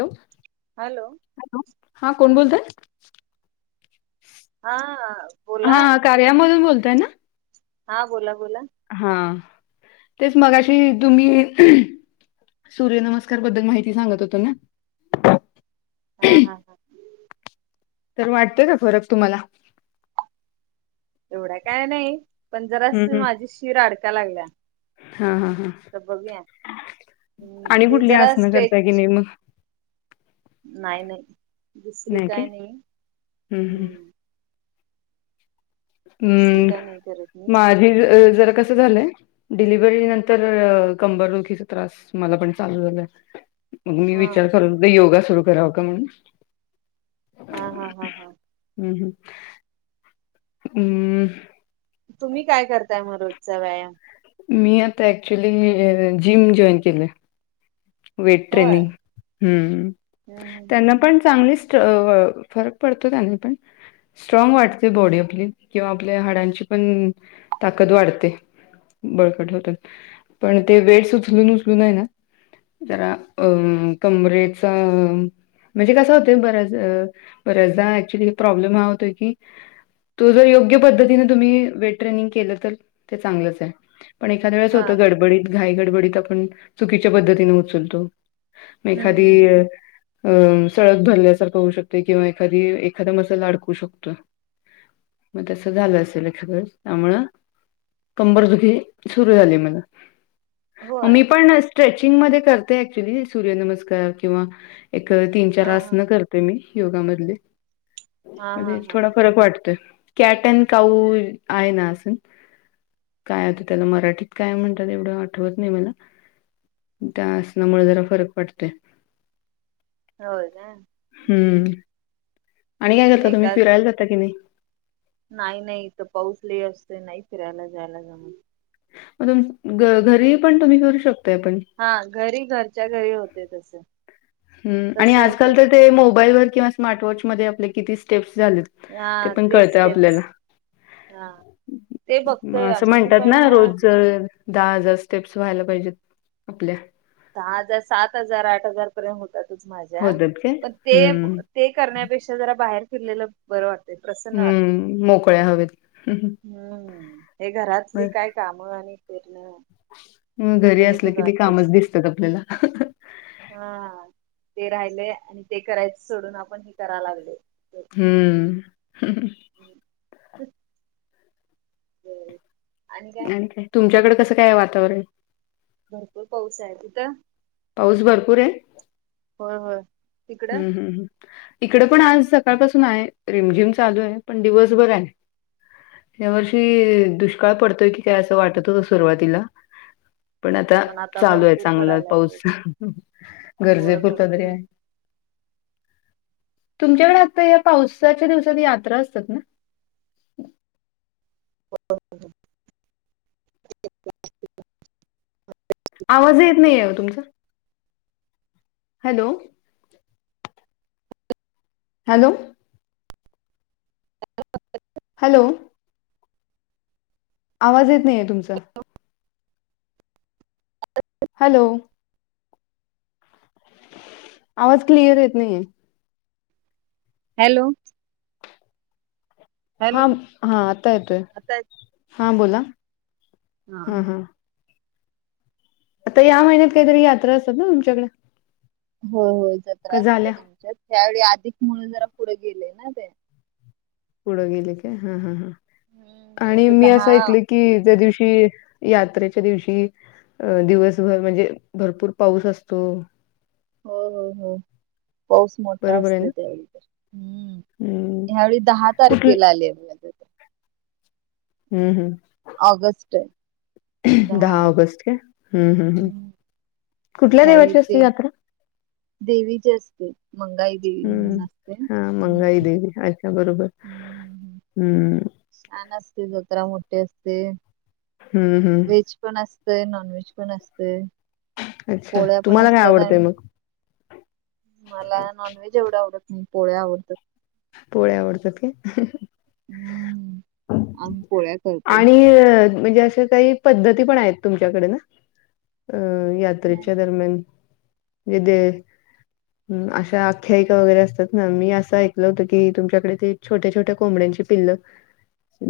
Hello. Hello. Hello, हा कोण बोलतय? हा अं बोला. हा कार्यामधून बोलताय ना? हा बोला बोला. हा तेच मघाशी तुम्ही सूर्य नमस्कार बद्दल माहिती सांगत होतो ना? हा हं. तर वाटतय का फरक तुम्हाला? एवढा काय नाही, पण हम्म जराशी हम्म माझी शिर अडकाय लागल्या. हा हा हा तर बघूया. हम्म, आणि ते कुठली जरा आसनं करताय की स्टेच नाही मग नाही नाही दुसरी काय नाही, हम्म. दुसरी काय नाही करत मी. हे जरा कसं झालंय? डिलिव्हरी नंतर कंबरदुखीचा त्रास मला पण चालू झालाय. मग मी हा विचार करत होते, योगा सुरु कराव का म्हणून? हा हा हा हा. हम्म, हम्म. हम्म. तुम्ही काय करताय मग रोजचा व्यायाम? मी आता ऍक्च्युली जिम जॉईन केलीय. वेट होय ट्रेनिंग हम्म, हम्म हम्म हम्म त्यांन हम्म. पण चांगलीच त व फरक पडतो त्यांनी पण. स्ट्राँग वाटते बॉडी आपली किंवा आपल्या हाडांची पण ताकद वाढते. बळकट होतात, पण ते वेट्स उचलून उचलून आहे ना जरा अं कमरेचा म्हणजे कस होतय बऱ्याच बऱ्याचदा ऍक्च्युली प्रॉब्लेम हा होतोय की? तो जर योग्य पद्धतीने तुम्ही वेट ट्रेनिंग केलं, तर ते चांगलंच आहे. पण एखाद्या वेळेस हा होतं गडबडीत घाई गडबडीत, आपण चुकीच्या पद्धतीने उचलतो. मग हम्म एखादी हम्म अ हम्म सळक भरल्यासारखं होऊ शकतय किंवा एखादी एखादं मसल्स अडकू शकतोय. मग तसं झालं असेल एखाद्या वेळेस त्यामुळं कंबर दुखी सुरू झाली मले. मग होय मी पण स्ट्रेचिंग मध्ये करते ऍक्च्युली सूर्यनमस्कार किंवा? एक तीन चार हा हा आसनं करते मी योगा मधली. हा हा म्हणजे हा थोडा हा फरक वाटतोय कॅट आण काऊ आहे ना आसन. काय आत त्याला मराठीत काय म्हणतात एवढं आठवत नाही मला त्या? त्यामुळे जरा फरक पडतोय. हो का हम् हं. ह. आणि काय करता? तुम्ही फिरायला जाता कि नाही? नाही, नाही, इथ पाऊस ल असते. नाही फिरायला जायला जाम त. मग, तु घरी पण तुम्ही फिरू शकताोय? पण. हा. घरी घरच्या घरी होतेतस. ह् आणि आजकाल तर ते मोबाईल वर किंवा स्मार्टवॉचमध्येध्ये, आपले किती स्टेप्स झालेत. हा पण ते कळतं आपल्याला. स्टेपस. बघतोय असं आम्ही म्हणतात ना पण रोज जर. दहा हजार स्टेप्स व्हायला पाहिजेत आपल्या. दहा हजार, सात हजार, आठ हजार पर्यंत होतातच माझ्या होतात काय? पण ते. हम्म. ते करण्यापेक्षा जरा बाहेर फिरलेलं बरं वाटतं. हम्म मोकळ्या हवे. हम्म हे घरातली काय कामं आणि फिरणं अ घरी एकूण असलं एकच कि ते कामच वाटतेस दिसतात. आपल्याला हा. ते राहिले आणि सोडून आपण हे करा लागले. हम्म. हम्. आण काय, तुमच्याकडे कसं काय आहे? वातावरण भरपूर पाऊस आहे ती थ पाऊस भरपूर आहे? हो हो. हम् हम्मम् इकडे पण आज सकाळपासून आहे रिमझिम चालू आहे पण दिवसभर आहे. यावर्षी दुष्काळ पडतोय की काय? असं वाटत होत सुरुवातीला. पण आता चालू आहे. चांगला पाऊस गरजे होय पुुरता तरी भरपूर आहे. तुमच्याकडे, आत्ता या पावसाच्या दिवसात यात्रा असतात ना! हो. आवाज येत नाही आहे. तुमचा हॅलो. हॅलो. [inaudible] हॅलो. आवाज येत नाहीय तुमचा. हॅलो. आवाज क्लिअर येत नाहीये. हॅलो. हा. हॅलो आता येतोय, आता हा बोला. हा हा. आता, या महिन्यात काहीतरी यात्रा असतात ना? तुमच्याकड हो हो जत्रासत आमच्या, त्यावेळी अधिक म्हणून जरा पुढे गेले ना ते. पुढं गेले का? हा हा हा हम्म आणि आता मी दहा असं ऐकल कि त्या दिवशी यात्रेच्या दिवशी अ दिवसभर म्हणजे भरपूर पाऊस असतो. हो हो हो पाऊस मोठा बरोबर आहे असतोय ना? त्यावेळी तर हम्म.... हम्म ह्यावेळी दहा कुठ तारखेला आलेय हम्म हम् ऑगस्ट दहा ऑगस्ट का? हम् हम् हम् हम्म. कुठल्या ह्यावेळी देवाची असते ते यात्रा? देवीची असते मंगाई देवी हम्म म्हणून असते. हा मंगाई हम्म देवी अच्छा बरोबर, हम्म हम्म छान असते जत्रा मोठी असते हम्म हम्म व्हेज पण असतंय नॉनव्हेज पण असतंय अच्छा पोळ्या पण तुम्हाला काय असतात आवडतंय आणि मग मला नॉनव्हेज एवढं आवडत नाही पोळ्या आवडतात पोळ्या आवडतात काय? हम्म आम्ही पोळ्या करतोय. आणि म्हणजे असं काही पद्धती पण आहेत तुमच्याकडे ना? अं यात्रेच्या दरम्यान अशा आख्यायिका वगैरे असतात ना मी असं ऐकलं होतं कि तुमच्याकडे ते छोट्या छोट्या कोंबड्यांची पिल्ल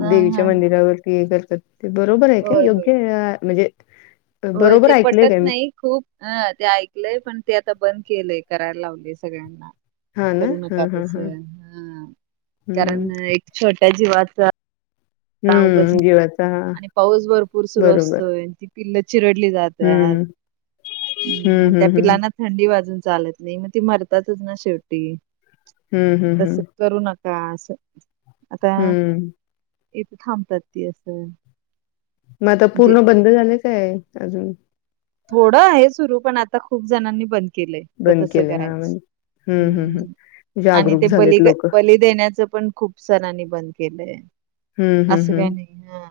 हा हा देवीच्या हा मंदिरावरती हे करतात ते बरोबर आहे काय? होय होय योग्य म्हणजे होय बरोबर ते ऐकलंय पटत काय मी? नाही खूप हं ते ऐकलंय पण ते आता बंद केलंय करायला लावले सगळ्यांना हां ना? करू नका हां, हां, तस हां. हा कारण हं. एक छोट्या जीवाचा हं. जीवाचा हां. आणि पाऊस भरपूर सुरु बरोबर. असतोय ती पिल्ल चिरडली जातत हं. हं, त्या हं, हं. पिलाना थंडी वाजून चालत नाही मग ती मरतातच ना शेवटी हं, हं, तस हं. करू नका असं हम्म इथ त थांबतात ती असं मग आता म्हणजे पूर्ण बंद झाले काय अजून थोडं आहे सुरू पण आता खूप जणांनी बंद केलंय बंद तस केलंय? हां, करायचं म्हणजे हं, हं, हं. हम आणि जागरूक ते बळी झालेत काय लोकं. बळी देण्याचं पण खूप जणांनी बंद केलंय हं, हं, असं काय हं. नाही हा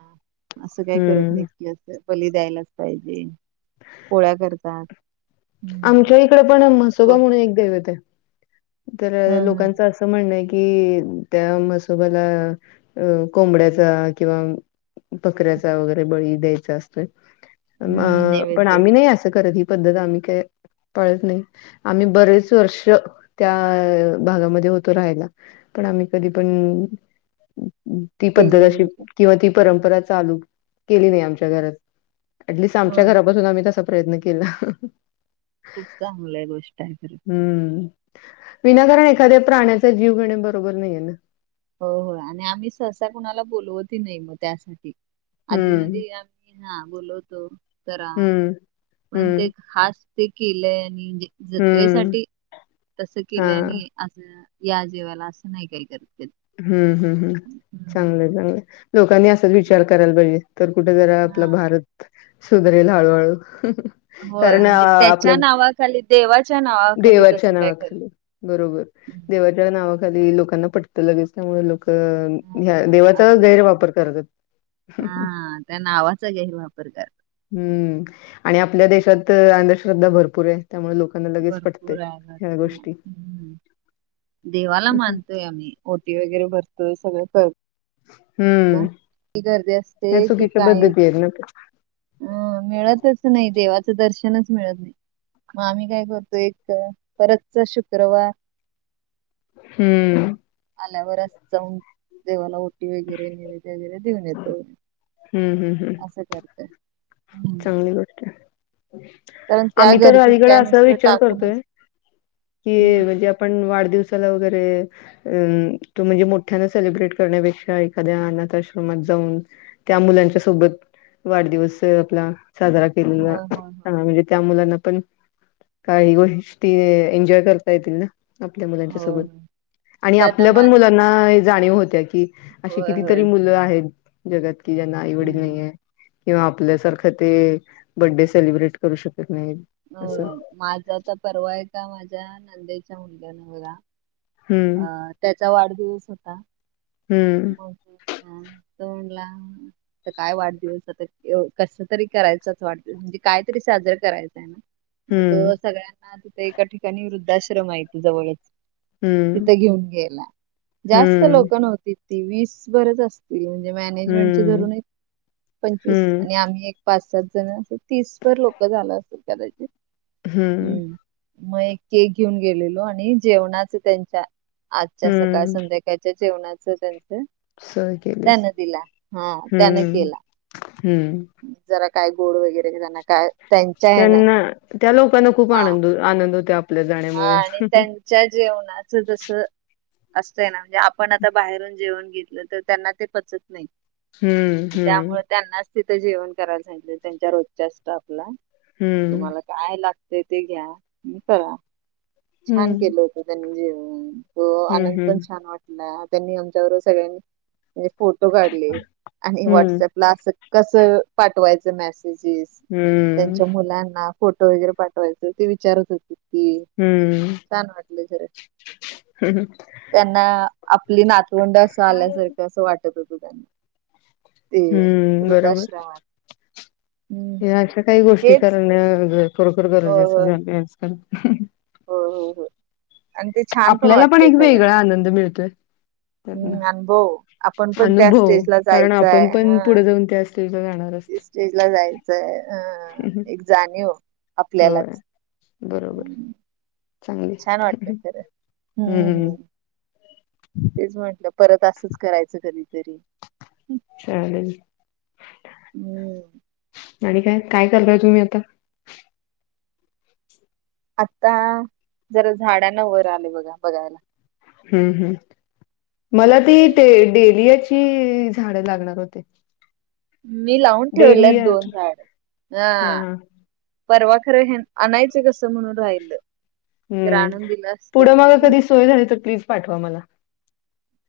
असं काय करत नाही हं. की असं बळी द्यायलाच पाहिजे [unintelligible] पोळ्या करतात हम्म आमच्या इकडे पण म्हसोबा गोड म्हणून एक दैवत आहे हा तर हा लोकांच अस त म्हणणंय कि त्या म्हसोबाला अ कोंबड्याचा किंवा बकऱ्याचा वगैरे बळी द्यायचा असतोय हम्म अ पण नैवेद्य आम्ही नाही असं करत पद्धत आम्ही काही पळत नाही आम्ही बरेच वर्ष त्या भागामध्ये होतो राहायला पण आम्ही कधी पण ती पद्धत केलं अशी नाही ते किंवा ती परंपरा चालू केली नाही आमच्या घरात अटलिस्ट आमच्या होय घरापासून आम्ही तसा प्रयत्न केला खूप चांगलं आहे गोष्ट आहे खर हम्म. विनाकारण एखाद्या प्राण्याचा जीव घेणे, बरोबर नाहीये ना? हो हो आणि आम्ही सहसा कुणाला बोलवत हि नाही, म त्यासाठी, आधी हम्म. मदी मी हां बोलवतो, जरा हम्म. पण ते हम्म. खास ते केलंय आणि म्हणजे हम्म. जत्रेसाठी, तस हा. केलंय आणि असं, या जेवाला, असं नाही काही करत कध ह्म हम हम, चांगलं-चांग लोकांनी असाच विचार करायला पाहिजे, तर कुठे जरा, आपला हा भारत सुधरेल हळूहळू. होय कारण अ म्हणजे आपल्या, त्याच्या नावाखाली देवाच्या नावाखाली देवाच्या तसं काय करत नाही. नावाखाली, बरोबर हम्म. देवा नावाखाली, लोकांना पट त लगेच त्यामुळं लोकं, ह्या देवाचा, गैरवापर करतात. अ, त्या नावाचा, गैरवापर कर हम्म आणि आपल्या देशात, अंधश्रद्धा भरपूर ये, त्यामुळे लोक भरपूर आहे, भरपूर ये, हम् देवाला मानतोय आम्ही. ओटी वगैरे भरतो, सगळं [unintelligible] की गर्दी अस या चुकीच्या पद्धती येत ना? अ मिळतच नही, देवाचं दर्शनच मिळत नही, मग आम्ही काय करतो, एक परतचा शुक्रवार हम्म. आल्यावरच जाऊन, देवाला ओटी वगैरे, निवद वगैरे, देऊन येतो. हम्म हम्म ह्म. असं करते. चांगली गोष्ट. कारण त्या आम्ही तर गर्दीत अलीकड, काय असं नुसतं विचार करतोय टाकूनच हम्म. की, म्हणजे आ पण वाढदिवसाला वगैरे अं त म्हणजे मोठ्याना सेलिब्रेट करण्यापेक्षा, एखाद्या अनाथ आश्रमात जाऊन त्या मुलांच्या सोबत, वाढदिवस ला, साजरा केलेला, होय होय होय हां म्हणजे त्या मुलांना पण काही गोष्टी, एन्जॉय करता येतील ना? आपल्या मुलांच्या होय सोबत, होय आणि तिथं आता आपल्या पण माझ मुला ना, जाणीव होत्या की, अशी होय होय कितीतरी मुलं आहेत, जगात कि, ज्यांना आईवडील हम्म नाहीये. किंवा आपल्यासारखं ते, बर्डे सेलिब्रेट करू शकत नाही. होय, माझा त परवा, एका माझ्या नणंदेच्या, मुलग्याना बघा हम्म अ त्याचा वाढदिवस होता, मग अं, [unintelligible] तो म्हणला त काय वाढदिवस, आता कस तरी, करायचाच वाढदिवस, म्हणजे काय तरी साजरं करायच‌ं. [inaudible] म तो सगळ्यांना, तिथे एका ठिकाणी वृद्धाश्रम य, ते जवळच हम्म तिथं घेऊन गेला, जास्त हम्म, लोक नव्हती, ती वीसभरच अस म्हणजे मॅनेजमेंटचे हम्म, धरून, एक पंचवीस हम्म, आणि आम्ही एक पाच सात जण अस, तीसभर लोकं, झालं असल कदाचित, हम्म, ह्म. मग एक केक घेऊन गेलेलो, आणि जेवणाचं त्यांच्या, आजच्या सकाळ हम्म. संध्याकाळ त्या जेवणाचं त्यांचं, सहल त्यान केलीस. दिला, हां त्यान हम्म, केला. हम्म. जरा काय गोड वगैरे, हेज्यान काय त्यांच्या हे ना त्यांना त्या लोकांना खूप हा आनंद आनंद होतो. आपल्या हा आणि जाण्यामुळे. त्यांच्या जेवणाचं तसं. असतय ना. म्हणजे आपण आता बाहेरून जेवण घेतलं, तर त्यांना ते पचत नाही. हम्म, हम्म, त्यामुळे त्यांनाच तिथं जेवण करायला सांगितल त्यांच्या रोजच्या स्टॉप ला. हम्म. काय लागतय ते घ्या. आणि करा. छान हम्म, केलं होत त्यांनी जेवण. आनंद पण हम्म, छान वाटत. हा त्यांनी आमच्या बरोबर सगळ्यांनी म्हणजे फोटो काढले आणि हम्म, वॉट्सअपला अस कस पाठवायचं मेसेजेस हम्म. त्यांच्या मुलांना फोटो वगैरे पाठवायचं ते विचारत होते ती. हम्म. छान वाटले खरं. [unintelligible] त्यांना आपली नातवंड असं आल्यासारखं असं वाटत. ते हम्म, बरोबर. वृद्धाश्रमात. या हम्म अशा काही गोष्टी हेच करण्या खरोखर हो गरजेचं हो झालंय आजकाल. हो हो हो. आणि ते छान पण आपल्याला वाटतय एक सगळ्यांना. वेगळा आनंद मिळतोय. त्यातनं. हम्म. अनुभव आपण पण त्या अनुभव स्टेजला कारण जायचय आपण पण हं. पुढे जाऊन त्या स्टेजला जाणार असतो. स्टेज ला जायचंय. अ एक जाणीव होय, आपल्यालाच. बरोबर. चांगली छान वाटतय खरं. हम्म हम्. तेच म्हंटलं, परत असंच करायचं कधीतरी. चालेल. हम्म आणि काय? काय चालूय तुम्ही आता? आता जरा झाडांनां वर आलोय बघा बघायला. हम् हम्. मला ती जरा ते डेलियाची झाडं लागणार होती. मी लावून ठेवलेत दोन झाड हा. परवा खरं. हे आणायचं कसं म्हणून, राहिलं जर हम्म आणून दिलं असत पुढं मग हम. कधी सोय झाली तर प्लीज पाठवा मला.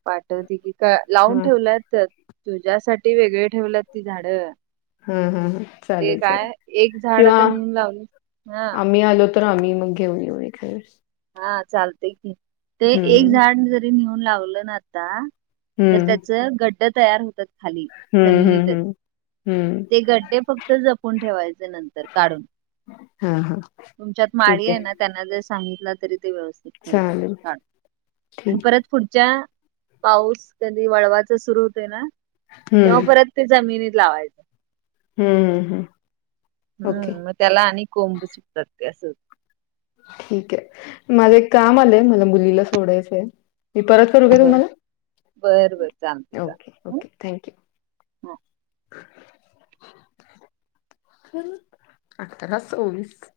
पाठवते की. लावून हा ठेवल्यात तुझ्यासाठी वेगळे ठेवल्यात ती झाड. हम ह ह चालेल चालेल. एक झाड किंवा आता नेऊन लावली हा आम्ही आलो त र आम्ही मग घेऊन येऊ येतेवेळेस. हा चालतेय की. ते एक हम्म झाड जरी नेऊन लावलं ना आता. तर हम्म त्याच गट्ट तयार होतात. खाली हम्म हम्म जमिनीतच हम्म हम्म ते गड्डे फक्त जप पुण ठेवायचे नंतर काढून. हा हा तुमच्यात माळी आहे ना. त्यांना जर सांगितलं तरी ते व्यवस्थित ठेवतात चालेल काढून. आणि ठीक आहे परत पुढच्या पाऊस कधी वळवाचा सुरू होते ना. तेव्हा हम्म परत ते जमिनीत लावायचं. हम्म हम् हम्. हम्म मग त्याला आणि कोंब सुटतात ते अस होतय. ठीक आहे. माझं एक काम आलंय. मला मुलीला सोडायचंय. मी परत करू का बर तुम्हाला? बर बर चालतय ओके. चालतय ओके. थँक्यू. [unintelligible]